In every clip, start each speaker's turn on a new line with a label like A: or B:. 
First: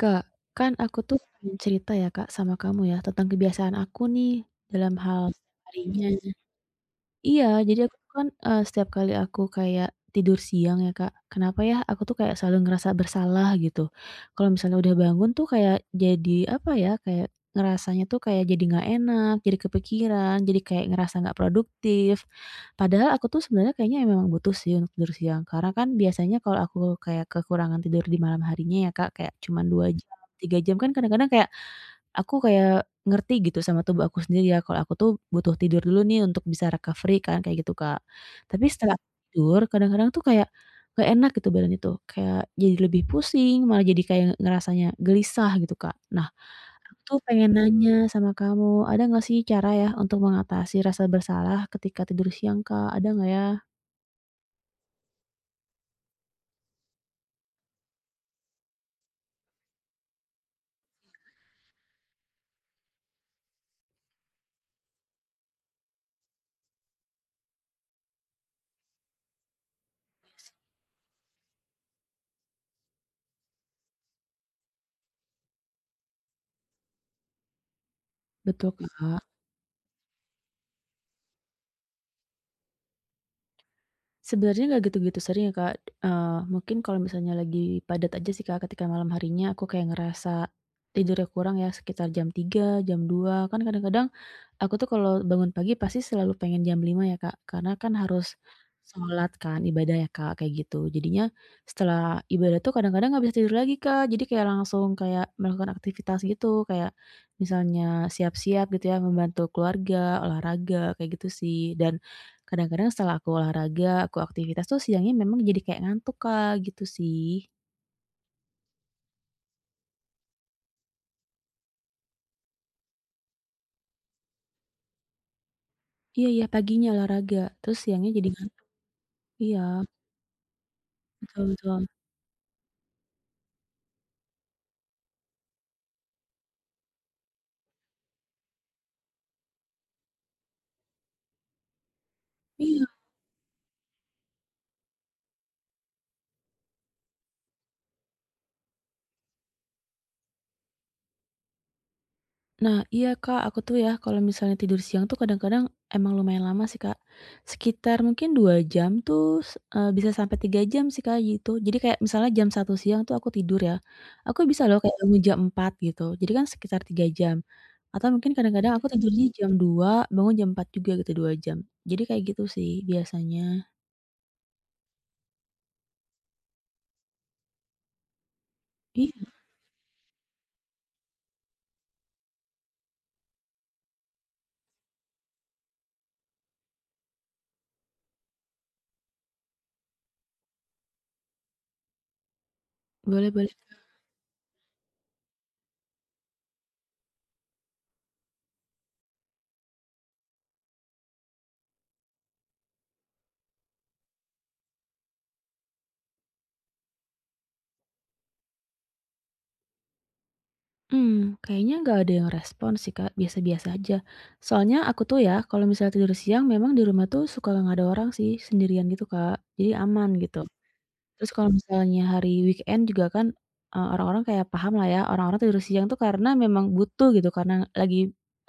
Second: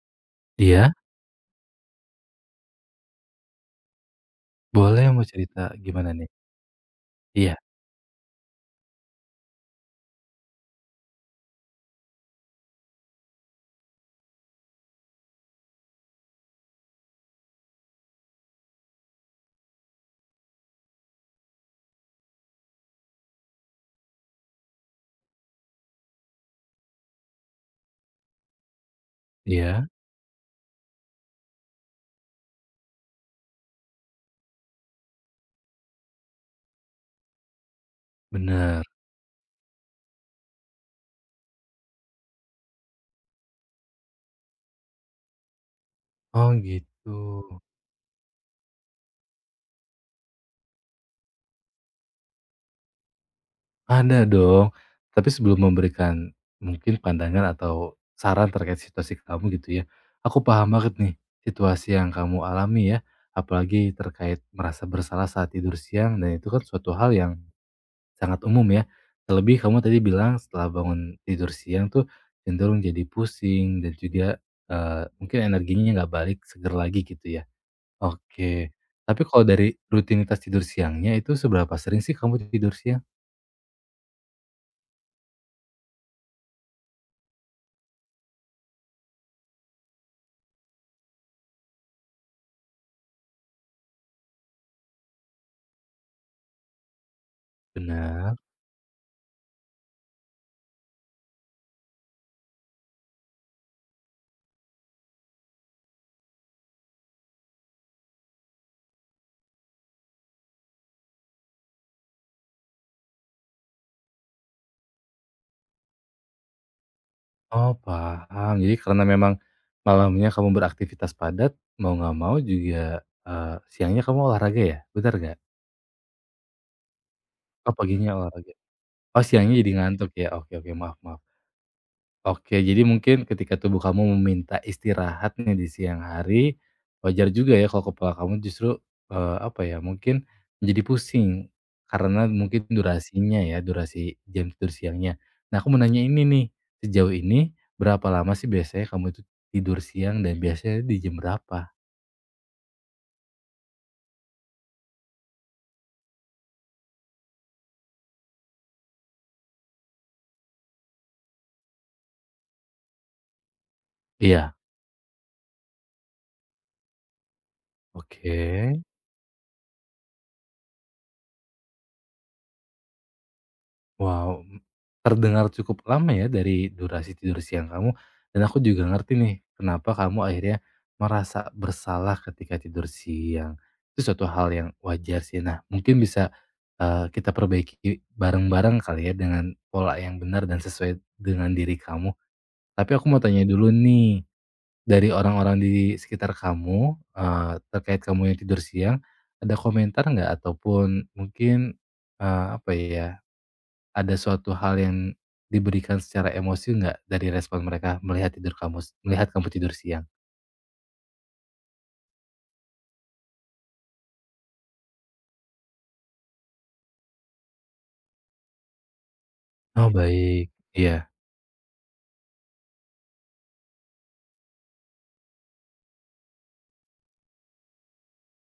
A: Kak, kan
B: Iya,
A: aku tuh pengen cerita ya Kak sama kamu ya tentang kebiasaan aku nih dalam
B: boleh
A: hal
B: mau cerita gimana
A: seharian.
B: nih?
A: Iya,
B: Iya
A: jadi aku kan, setiap kali aku kayak tidur siang ya, Kak, kenapa ya aku tuh kayak selalu ngerasa bersalah gitu. Kalau misalnya udah bangun tuh kayak jadi, apa ya, kayak ngerasanya tuh kayak jadi nggak enak, jadi kepikiran, jadi kayak ngerasa nggak produktif. Padahal aku tuh sebenarnya kayaknya memang butuh sih untuk tidur siang, karena kan biasanya kalau aku kayak kekurangan tidur di malam harinya ya, Kak, kayak cuman
B: iya,
A: 2 jam, 3 jam kan kadang-kadang kayak aku kayak ngerti gitu sama tubuh aku sendiri ya, kalau aku tuh butuh tidur dulu nih untuk bisa recovery kan, kayak gitu, Kak. Tapi
B: bener.
A: setelah aku tidur, kadang-kadang tuh kayak gak enak gitu badan itu, kayak jadi lebih pusing, malah jadi kayak ngerasanya gelisah gitu, Kak. Nah,
B: Oh
A: aku
B: gitu,
A: tuh pengen nanya sama kamu, ada nggak sih cara ya untuk mengatasi rasa bersalah ketika tidur siang, Kak? Ada nggak ya?
B: ada dong. Tapi sebelum memberikan mungkin pandangan atau saran terkait situasi kamu gitu ya, aku paham banget nih situasi yang kamu alami ya, apalagi terkait merasa bersalah saat tidur siang dan itu kan suatu hal yang sangat umum ya. Terlebih kamu tadi bilang setelah bangun tidur siang tuh cenderung jadi pusing dan juga, mungkin energinya nggak balik seger lagi gitu ya. Oke.
A: Betul,
B: Tapi
A: Kak.
B: kalau dari rutinitas tidur siangnya itu seberapa sering sih kamu tidur siang?
A: Sebenarnya nggak gitu-gitu sering ya, Kak, mungkin kalau misalnya lagi padat aja sih, Kak, ketika malam harinya aku kayak ngerasa tidurnya kurang ya sekitar jam tiga, jam dua kan kadang-kadang aku tuh kalau bangun pagi pasti selalu pengen jam lima ya, Kak, karena kan harus
B: Benar.
A: sholat kan, ibadah ya, Kak, kayak gitu. Jadinya setelah ibadah tuh kadang-kadang nggak bisa tidur lagi, Kak, jadi kayak langsung kayak melakukan aktivitas gitu, kayak misalnya siap-siap gitu ya, membantu keluarga, olahraga, kayak gitu sih. Dan kadang-kadang setelah aku olahraga, aku aktivitas tuh siangnya memang jadi kayak ngantuk, Kak, gitu sih.
B: Oh, paham. Jadi karena memang malamnya kamu beraktivitas padat, mau nggak mau juga, siangnya kamu olahraga ya? Benar nggak?
A: Iya iya, paginya olahraga,
B: Oh,
A: terus siangnya
B: paginya
A: jadi
B: olahraga.
A: ngantuk.
B: Oh, siangnya
A: Iya,
B: jadi ngantuk ya? Oke oke, maaf maaf.
A: betul betul.
B: Oke, jadi mungkin ketika tubuh kamu meminta istirahat nih di siang hari, wajar juga ya kalau kepala kamu justru, apa ya, mungkin menjadi pusing karena mungkin
A: Iya.
B: durasinya ya, durasi jam tidur siangnya. Nah, aku mau nanya ini nih, sejauh ini berapa lama sih biasanya kamu itu tidur siang dan biasanya di jam berapa?
A: Nah, iya Kak, aku tuh ya kalau misalnya tidur siang tuh kadang-kadang emang lumayan lama sih Kak. Sekitar mungkin 2 jam tuh, bisa sampai 3 jam sih Kak, gitu. Jadi kayak misalnya jam satu siang tuh aku tidur ya, aku
B: Iya,
A: bisa loh kayak bangun jam 4 gitu, jadi kan sekitar 3 jam. Atau mungkin kadang-kadang
B: oke.
A: aku tidurnya jam 2 bangun jam 4 juga gitu, 2 jam. Jadi kayak gitu sih biasanya.
B: Wow, terdengar cukup lama ya dari durasi tidur siang kamu, dan aku juga ngerti
A: Iya,
B: nih kenapa kamu akhirnya merasa bersalah ketika tidur siang. Itu suatu hal yang wajar sih. Nah, mungkin bisa kita perbaiki bareng-bareng kali ya dengan pola yang benar dan sesuai dengan diri kamu. Tapi aku mau
A: boleh
B: tanya
A: boleh.
B: dulu nih, dari orang-orang di sekitar kamu terkait kamu yang tidur siang, ada komentar nggak ataupun mungkin apa ya? Ada suatu hal yang diberikan secara emosi nggak dari respon mereka melihat tidur kamu s melihat kamu tidur siang?
A: Hmm, kayaknya nggak ada yang respon sih, Kak, biasa-biasa aja. Soalnya aku tuh ya kalau misalnya tidur siang memang di rumah tuh suka nggak ada orang sih, sendirian gitu, Kak, jadi
B: Oh
A: aman gitu.
B: baik, iya,
A: Terus kalau misalnya hari weekend juga kan, orang-orang kayak paham lah ya, orang-orang tidur siang tuh karena memang butuh gitu, karena lagi,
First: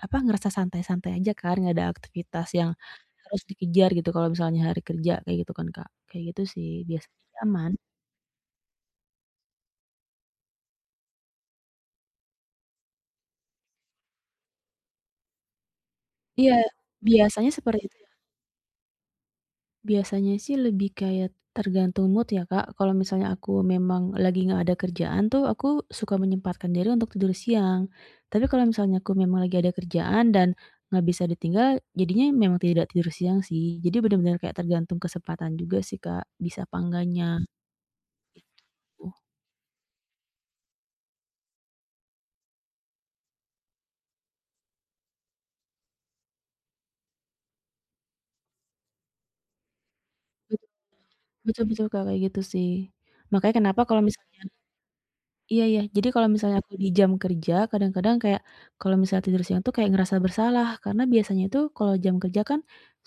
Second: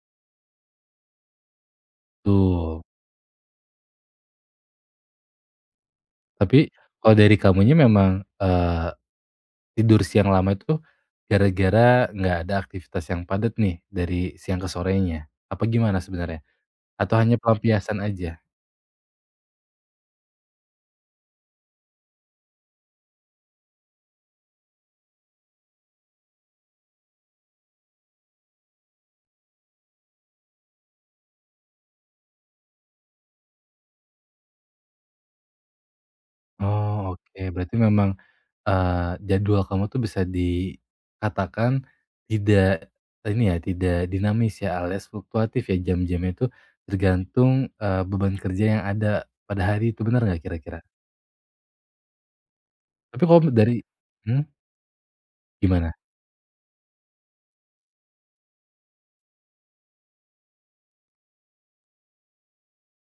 A: apa, ngerasa santai-santai aja kan, nggak ada aktivitas yang
B: tuh.
A: harus dikejar gitu kalau misalnya hari kerja, kayak gitu kan, Kak. Kayak gitu sih,
B: Tapi kalau dari
A: biasanya aman.
B: kamunya memang, tidur siang lama itu gara-gara nggak ada aktivitas yang padat nih dari siang ke sorenya? Apa gimana sebenarnya?
A: Iya,
B: Atau hanya
A: biasanya seperti itu.
B: pelampiasan aja?
A: Biasanya sih lebih kayak tergantung mood ya, Kak. Kalau misalnya aku memang lagi nggak ada kerjaan tuh, aku suka menyempatkan diri untuk tidur siang. Tapi kalau misalnya aku memang lagi ada kerjaan dan nggak bisa ditinggal, jadinya memang tidak tidur siang sih. Jadi benar-benar kayak tergantung kesempatan juga sih, Kak, bisa apa
B: Oh oke,
A: enggaknya.
B: berarti memang
A: Oh.
B: Jadwal kamu tuh bisa dikatakan tidak ini ya, tidak dinamis ya, alias fluktuatif ya jam-jamnya itu tergantung, beban kerja yang ada pada hari itu, benar nggak
A: Betul
B: kira-kira?
A: betul betul, Kak, kayak gitu sih.
B: Tapi kalau
A: Makanya
B: dari
A: kenapa kalau misalnya
B: hmm,
A: iya iya,
B: gimana?
A: jadi kalau misalnya aku di jam kerja, kadang-kadang kayak kalau misalnya tidur siang tuh kayak ngerasa bersalah, karena biasanya itu kalau jam kerja kan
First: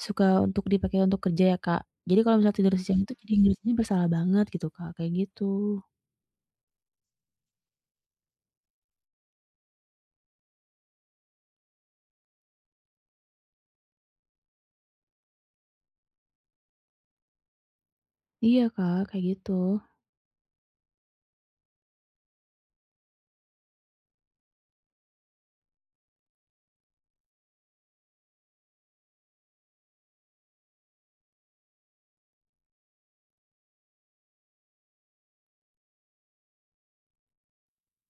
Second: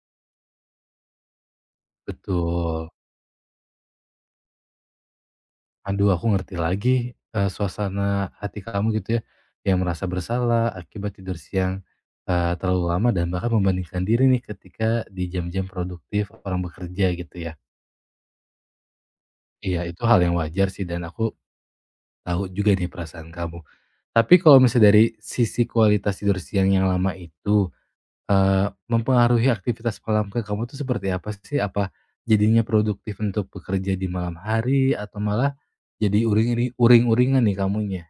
A: suka dipakai untuk kerja ya, Kak. Jadi kalau misalnya tidur
B: Betul.
A: siang itu jadi ngerasanya bersalah banget gitu, Kak, kayak gitu.
B: Aduh aku ngerti lagi, suasana hati kamu gitu ya, yang merasa bersalah akibat tidur siang, terlalu lama dan bahkan membandingkan diri nih ketika di jam-jam produktif orang bekerja gitu ya.
A: Iya, Kak, kayak gitu.
B: Iya, itu hal yang wajar sih dan aku tahu juga nih perasaan kamu. Tapi kalau misalnya dari sisi kualitas tidur siang yang lama itu, mempengaruhi aktivitas malam ke kamu tuh seperti apa sih? Apa jadinya produktif untuk bekerja di malam hari atau malah jadi uring uringan nih kamunya?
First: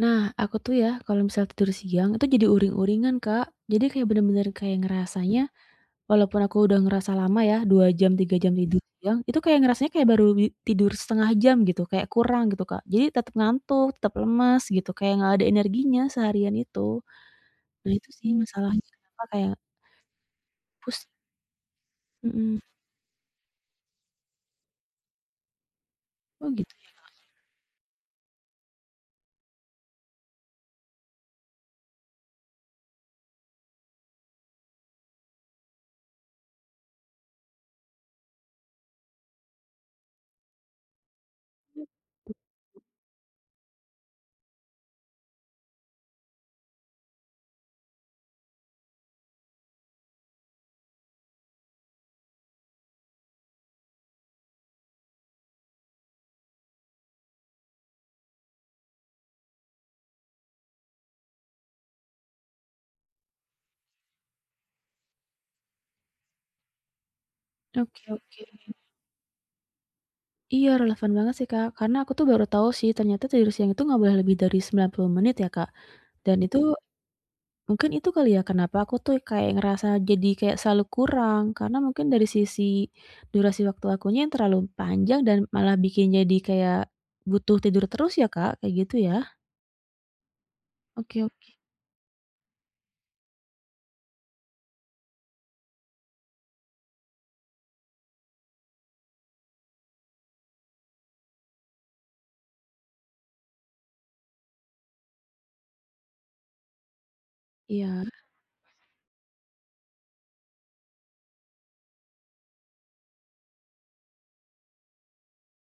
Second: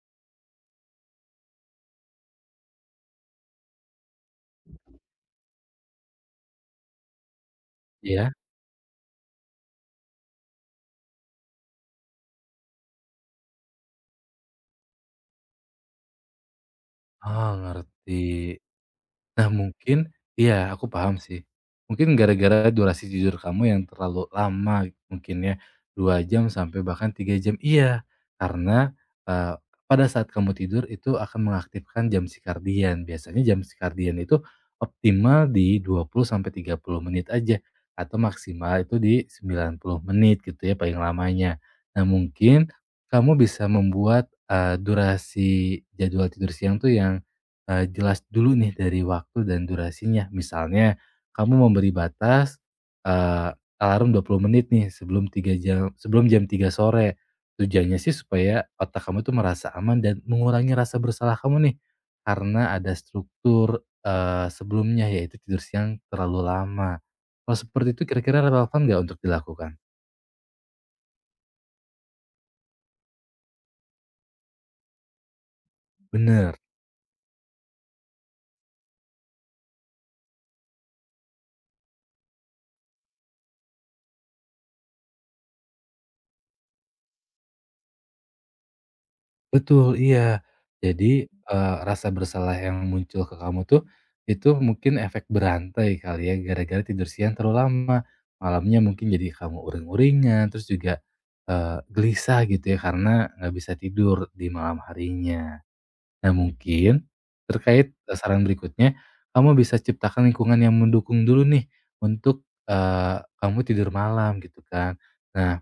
A: Nah, aku tuh ya kalau misalnya tidur siang itu jadi uring-uringan, Kak. Jadi kayak bener-bener kayak ngerasanya walaupun aku udah ngerasa lama ya, 2 jam,
B: Ya,
A: 3 jam tidur siang, itu kayak ngerasanya kayak baru tidur setengah jam gitu, kayak kurang gitu, Kak. Jadi tetap ngantuk, tetap lemas gitu, kayak nggak ada energinya seharian itu.
B: oh,
A: Nah itu sih
B: ngerti.
A: masalahnya kenapa
B: Nah
A: kayak
B: mungkin iya aku
A: pusing
B: paham sih. Mungkin
A: mhm.
B: gara-gara durasi tidur kamu yang terlalu lama mungkin ya, 2 jam
A: Oh gitu
B: sampai
A: ya?
B: bahkan 3 jam. Iya, karena, eee, pada saat kamu tidur itu akan mengaktifkan jam sirkadian. Biasanya jam sirkadian itu optimal di 20 sampai 30 menit aja, atau maksimal itu di 90 menit gitu ya paling lamanya. Nah mungkin kamu bisa membuat, durasi jadwal tidur siang tuh yang jelas dulu nih dari waktu dan durasinya. Misalnya kamu memberi batas, eee, alarm 20 menit nih sebelum 3 jam sebelum jam 3 sore. Tujuannya sih supaya otak kamu tuh merasa aman dan mengurangi rasa bersalah kamu nih, karena ada struktur, sebelumnya yaitu tidur siang terlalu lama. Kalau seperti
A: Oke
B: itu
A: oke.
B: kira-kira relevan nggak untuk dilakukan?
A: Iya relevan banget sih, Kak, karena aku tuh baru tahu sih ternyata tidur siang itu nggak boleh lebih dari 90 menit ya, Kak. Dan
B: Bener.
A: itu mungkin itu kali ya kenapa aku tuh kayak ngerasa jadi kayak selalu kurang, karena mungkin dari sisi durasi waktu akunya yang terlalu panjang dan malah bikin jadi kayak butuh tidur terus ya, Kak, kayak gitu ya?
B: Betul, iya.
A: Oke
B: Jadi,
A: oke.
B: Rasa bersalah yang muncul ke kamu tuh, itu mungkin efek berantai kali ya, gara-gara tidur siang terlalu lama. Malamnya mungkin jadi kamu uring-uringan, terus juga, gelisah gitu ya, karena nggak bisa tidur di malam harinya. Nah mungkin, terkait,
A: ya
B: saran berikutnya, kamu bisa ciptakan lingkungan yang mendukung dulu nih, untuk, kamu tidur malam gitu kan. Nah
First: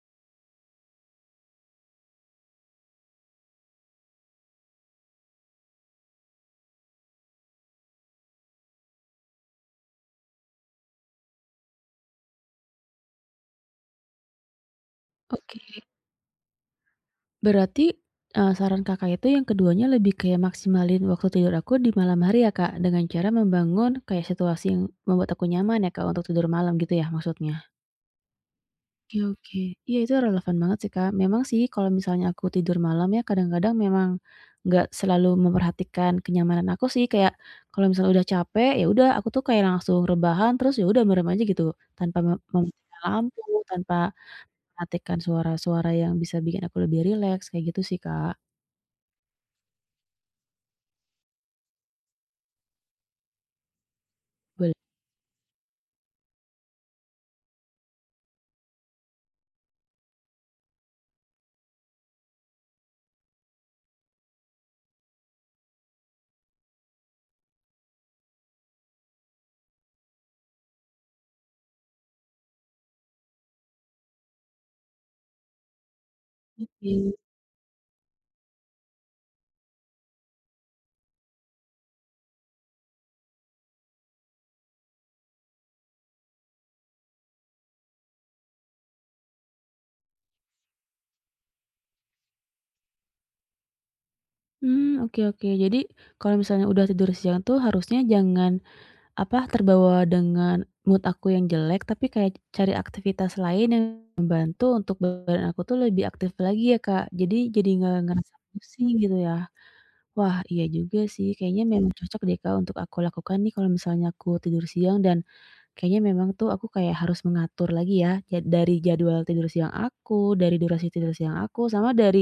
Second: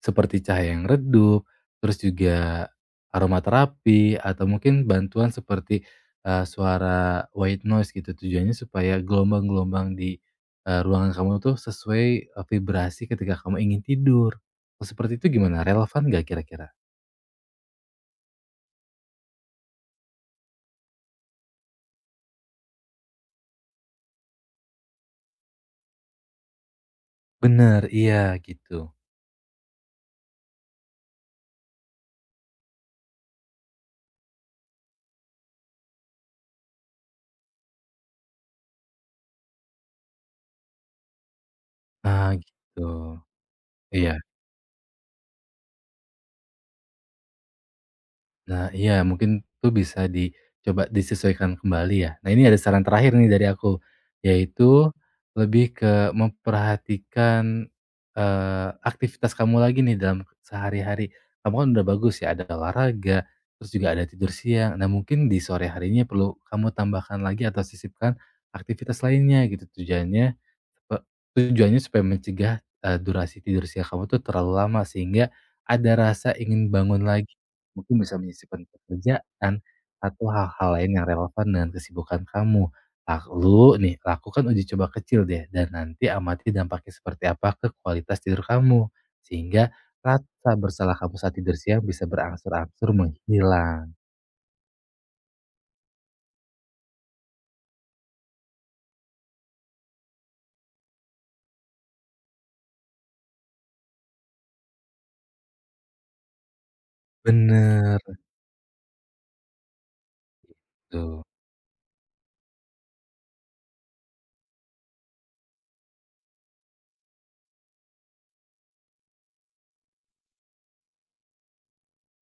B: seperti cahaya yang redup, terus juga aromaterapi, atau mungkin bantuan seperti, suara white noise gitu. Tujuannya supaya gelombang-gelombang di, ruangan kamu tuh sesuai, vibrasi ketika kamu ingin tidur. Kalau seperti itu
A: oke.
B: gimana, relevan nggak kira-kira?
A: Berarti, saran Kakak itu yang keduanya lebih kayak maksimalin waktu tidur aku di malam hari ya, Kak, dengan cara membangun kayak situasi yang membuat aku nyaman ya, Kak, untuk tidur malam gitu ya maksudnya?
B: Bener, iya gitu.
A: Oke oke. Iya itu relevan banget sih, Kak. Memang sih kalau misalnya aku tidur malam ya kadang-kadang memang nggak selalu memperhatikan kenyamanan aku sih, kayak kalau misalnya udah capek, ya udah aku tuh kayak langsung rebahan terus ya udah merem aja gitu, tanpa
B: Nah gitu.
A: mematikan lampu, tanpa
B: Iya.
A: mematikan suara-suara yang bisa bikin aku lebih rileks, kayak gitu sih, Kak.
B: Nah iya, mungkin tuh bisa dicoba disesuaikan kembali ya. Nah ini ada saran terakhir nih dari aku,
A: Boleh
B: yaitu lebih ke memperhatikan, aktivitas kamu lagi nih dalam sehari-hari. Kamu kan udah bagus ya, ada olahraga, terus juga ada tidur siang. Nah mungkin di sore harinya perlu kamu tambahkan lagi atau sisipkan aktivitas lainnya gitu, pe tujuannya supaya mencegah, durasi tidur siang kamu tuh terlalu lama, sehingga ada rasa ingin bangun
A: sih.
B: lagi. Mungkin bisa menyisipkan pekerjaan atau hal-hal lain yang relevan dengan kesibukan kamu. Lalu nih, lakukan uji coba kecil deh dan nanti amati dampaknya seperti apa ke kualitas tidur kamu. Sehingga rasa bersalah kamu saat tidur siang bisa berangsur-angsur menghilang.
A: Mmm, oke oke. Jadi kalau misalnya udah tidur siang tuh harusnya jangan apa, terbawa dengan mood aku yang jelek, tapi kayak cari aktivitas lain yang membantu untuk badan aku tuh lebih aktif lagi ya, Kak. Jadi nggak
B: Bener,
A: ngerasa pusing gitu ya. Wah, iya juga
B: betul.
A: sih, kayaknya memang cocok deh, Kak, untuk aku lakukan nih kalau misalnya aku tidur siang dan kayaknya memang tuh aku kayak harus mengatur lagi ya, dari jadwal tidur siang aku, dari durasi tidur siang aku, sama dari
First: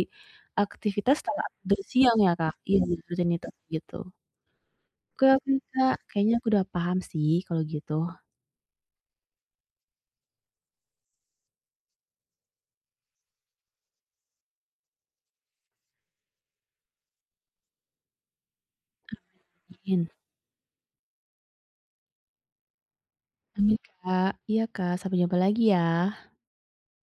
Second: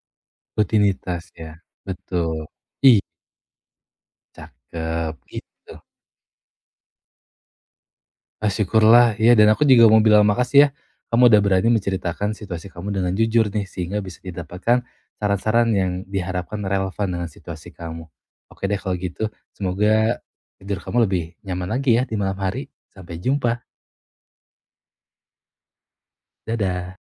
A: aktivitas
B: Rutinitas
A: setelah
B: ya?
A: aku tidur siang ya,
B: Betul.
A: Kak. Iya,
B: Ih,
A: rutinitas gitu.
B: cakep,
A: Oke oke,
B: gitu.
A: Kak, kayaknya aku udah paham sih kalau gitu.
B: Ah, syukurlah, iya dan aku juga mau bilang makasih ya, kamu udah berani menceritakan situasi kamu dengan jujur nih, sehingga bisa didapatkan saran-saran yang diharapkan relevan dengan situasi kamu. Oke deh kalau gitu,
A: Amin.
B: semoga tidur kamu lebih nyaman lagi ya di malam hari. Sampai jumpa,
A: Amin, Kak. Iya, Kak. Sampai jumpa lagi ya.
B: dadah.